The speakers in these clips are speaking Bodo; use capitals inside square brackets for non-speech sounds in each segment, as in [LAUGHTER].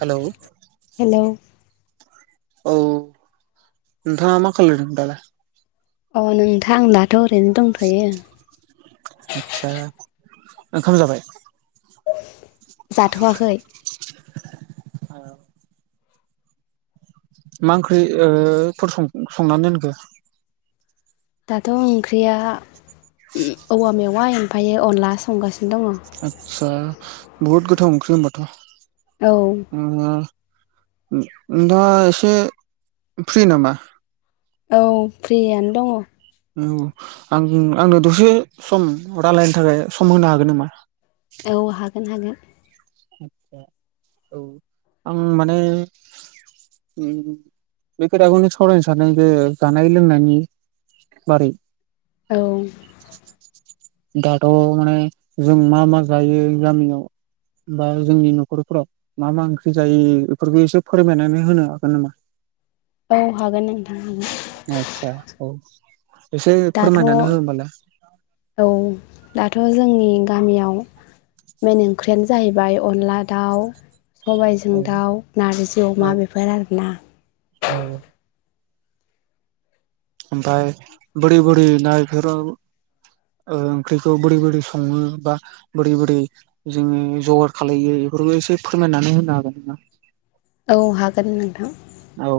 हेलौ हेलौ औ नोंथाङा मा खालामदों दालाय? अ नोंथां आं दाथ ओरैनो दंथयो। आदसा ओंखाम जाबाय? जाथवाखै औ मा ओंख्रि ओ फोर संखो ओ संनानै दोनखो? दाथ ओंख्रिया औवा मेवाइ ओमफायो अनला संगासिनो दङ आतसा बहुत गथाव ओंख्रि होमबाथ औ उम दा एसे फ्रि नामा? औ फ्रियानो दङ औ आं आंनो दसे सम रायलायनो थाखाय सम होनो हागोन नामा? औ हागोन हागोन। आ औ आं माने उम बे खोथाखौनो सावरायनो सान्दों जे जानाय लोंनायनि औ औ दाथ माने जों मा मा जायो गामियाव बा जोंनि नखरफोराव मा मा ओंख्रि जायो बेफोरखौ एसे फोरमायनानै होनो हागोन नामा? औ हागोन नोंथां हागोन आतसा औ एसे दाथ' फोरमायनानै हो होमबालाय औ दाथ जोंनि गामियाव मेन ओंख्रियानो जाहैबाय अनला दाउ सबायजों औ दाउ नारजि अमा बेफोर आरोना औ आमफ्राय बोरि बोरि ना इफोराव ओंख्रिखौ बोरै बोरै सङो बा बोरै बोरै जोङो जगार खालामो बेबो एसे फोरमायनानै होनो हागोन नामा औ हागोन नोंथां औ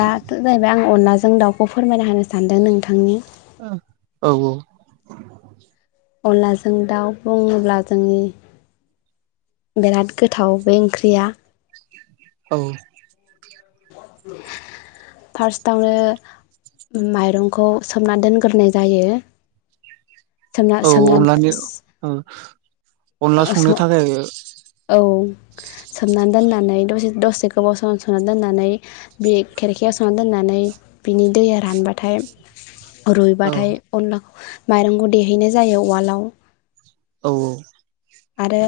दाथ' जाहैबाय आं अनला जों दाउखौ फोरमायना होनो सानदों नोंथांनि ओ औ औ अनलाजों दाउ बुङोब्ला जोंनि बेराद गोथाव बे ओंख्रिया औ फार्स्टआवनो माइरंखौ सोमना दोनग्रोनाय जायो सोमना औ सोमना अनलानि औ अनला संनो थाखाय औ सोमनानै दोननानै दसे दसे गोबाव सम सोमनानै दोननानै बे खेरखायाव सोमनानै दोननानै बिनि दैया रानबाथाय [INAUDIBLE] रुइबाथाय अनलाखौ माइरंखौ देहैनाय जायो उवालाव औ औ आरो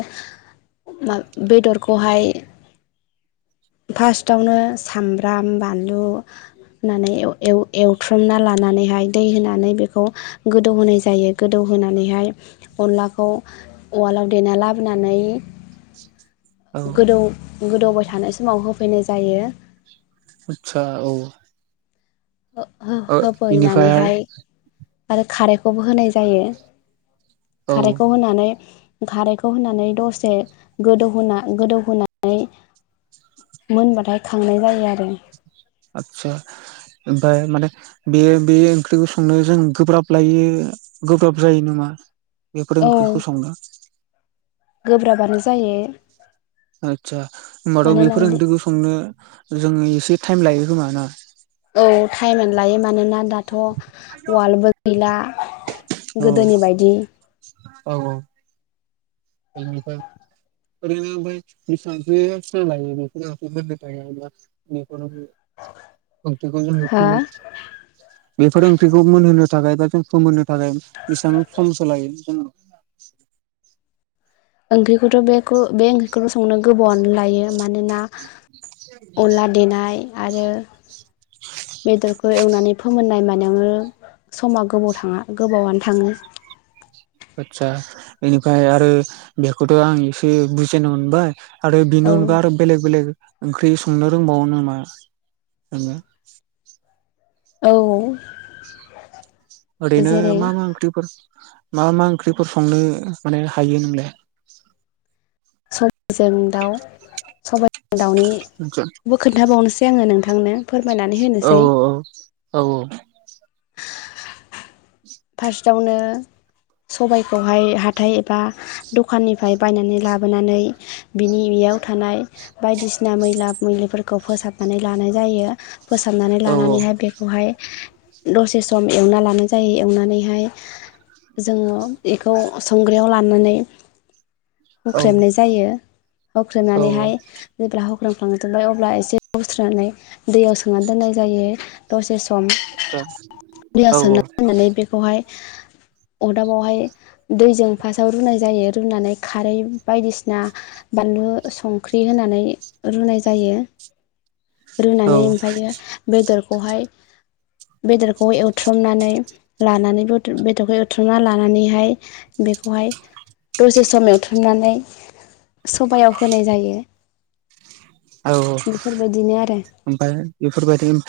बेदरखौहाय फार्स्टावनो सामब्राम बानलु [INAUDIBLE] होनानै एव एव एवथ्रमना लानानैहाय दै होनानै बेखौ गोदौ होनाय जायो गोदौ होन नानैहाय अनलाखौ उवालाव देना लाबोनानै [INAUDIBLE] गोदौ गोदौबाय थानाय समाव होफैनाय जायो आतसा औ हो हो ओ इनिफ्राय होफैनानैहाय आरो खारैखौबो होनाय जायो औ खारैखौ होनानै खारैखौ होनानै दसे गोदौहोना गोदौहोनानै मोनबाथाय खांनाय जायो आरो आदसा ओमफ्राय माने बे बे ओंख्रिखौ संनो जों गोब्राब लायो गोब्राब जायो नामा बेफोर औ ओंख्रिखौ संनो गोब्राबानो जायो आतसा होनबाथ' बेफोर मानोना ओंख्रिखौ संनो जोंङो एसे टाइम लायो खोमा ना औ टाइमानो लायो मानोना दाथ' उवालबो गैला औ गोदोनि बायदि औ औ बेनिफ्राय ओरैनो ओमफ्राय बिसिबांसो सम लायो बेफोर ओंख्रि मोन्नो थाखाय ओंख्रिखौ जोंडो हा फोमोन बेफोर ओंख्रिखौ मोनहोनो थाखाय दा जों फोमोननो थाखाय बेसेबां समसो लायो जों ओंख्रिखौथ' बेखौ बे ओंख्रिखौल' संनो गोबावनो लायो मानोना अनला देनाय आरो बेदरखौ एवनानै फोमोननाय मा नायावनो समा गोबाव थाङा गोबावआनो थाङो आतसा बेनिफ्राय आरो बेखौथ' आं एसे बुजिनो मोनबाय आरो बेनि औ अनगा आरो बेलेग बेलेग ओंख्रि संनो रोंबावयो नामा नोङो औ ओरैनो जेरै मा मा ओंख्रिफोर मा मा ओंख्रिफोर संनो माने हायो नोंलाय सबाइजों दाउ सबाइजों दाउनिबो खोन्थाबावनोसै आङो नोंथां औ औ औ फार्स्टआवनो सबायखौहाय हाथाय एबा दखाननिफ्राय बायनानै लाबोनानै बिनि याव थानाय बायदिसिना मैला मैलिफोरखौ फोसाबनानै लानाय जायो। फोसाबनानै औ लानानैहाय बेखौहाय दसे सम एवना लानाय जायो। एवनानैहाय जोङो इखौ संग्राइयाव लानानै औ हुख्रेमनाय जायो हुख्रेमनानैहाय जेब्ला हुख्रेमखांजोबबाय अब्ला एसे जावस्रोनानै दैयाव सोमनानै दोननाय जायो दसे स औ औ। होननानै बेखौहाय अदाबावहाय दैजों फासआव रुनाय जायो रुनानै खारै बायदिसिना बा बानलु संख्रि होनानै रुनाय जायो। औ रुनानै ओमफ्रायो बेदरखौहाय बेदरखौ एवथ्रमनानै लानानैबो बदर बेदरखौ एथ्रुमना लानानैहाय बेखौहाय दसे सम एवथ्रमनानै सबायाव होनाय जायो। औ औ बेफोरबायदिनो आरो ओमफाय बेफोरबायदि उम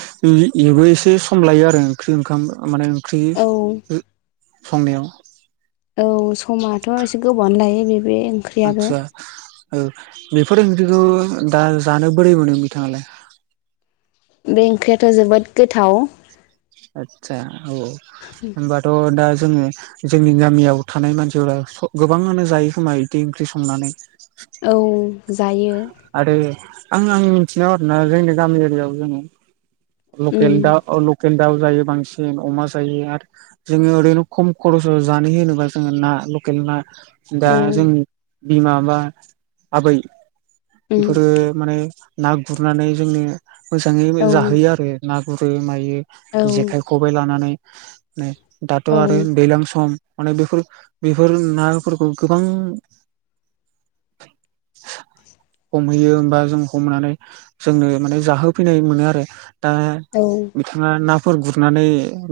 एबो एसे सम लायो आरो ओंख्रि ओंखाम माने ओंख्रि औ संनायाव। औ समाथ' एसे गोबावानो लायो। बे बे ओंख्रियाबो आतसा ओ बे [UNINTELLIGIBLE] दा जानो बोरै मोनो बिथाङालाय? बे ओंख्रियाथ' जोबोद गोथाव। आतसा औ होमबाथ' दा जोङो जोंनि गामियाव थानाय मानसिफोरा स गोबाङानो जायो खोमा बिदि ओंख्रि संनानै। औ जायो। आरो आं आं मिनथिनायाव आरोना जोंनि गामि एरियायाव जोङो लकेल उम दा औ लक केल दाउ जायो बांसिन अमा जायो आरो जोङो ओरैनो खम खरसाव जानो होनोबा जोङो ना। लकेल ना दा औ जोंनि बिमा बा आबै उम बेफोरो माने ना गुरनानै जोंनो मोजाङै मो औ जाहोयो आरो ना गुरो मायो औ जेखाइ खबाइ लानानै नै दाथ' औ आरो दैलां सम। माने बेफोर बेफोर नाफोरखौ गोबां हमहैयो होमबा जों हमनानै जोंनो माने जाहोफैनाय मोनो आरो। दा औ बिथाङा ना फोर गुरनानै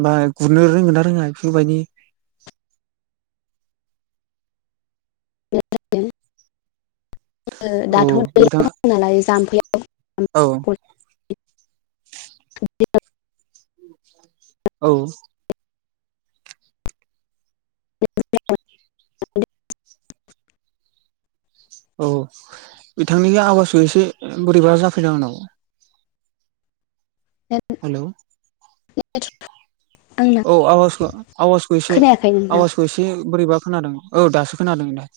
बा गुरनो रोंगोन ना रोङा बेफोरबायदि? [INAUDIBLE] औ दाथ' दै बिथां दं नालाय जाम्फैयाव। औ औ। [INAUDIBLE] औ बिथांनि आवासखौ एसे बोरैबा जाफैदों आंनाव। हेलौ आंना औ आवाजखौ आवाजखौ एसे खोनायाखै नोंथां आवाजखौ एसे बोरैबा खोनादों औ दासो खोनादों दे।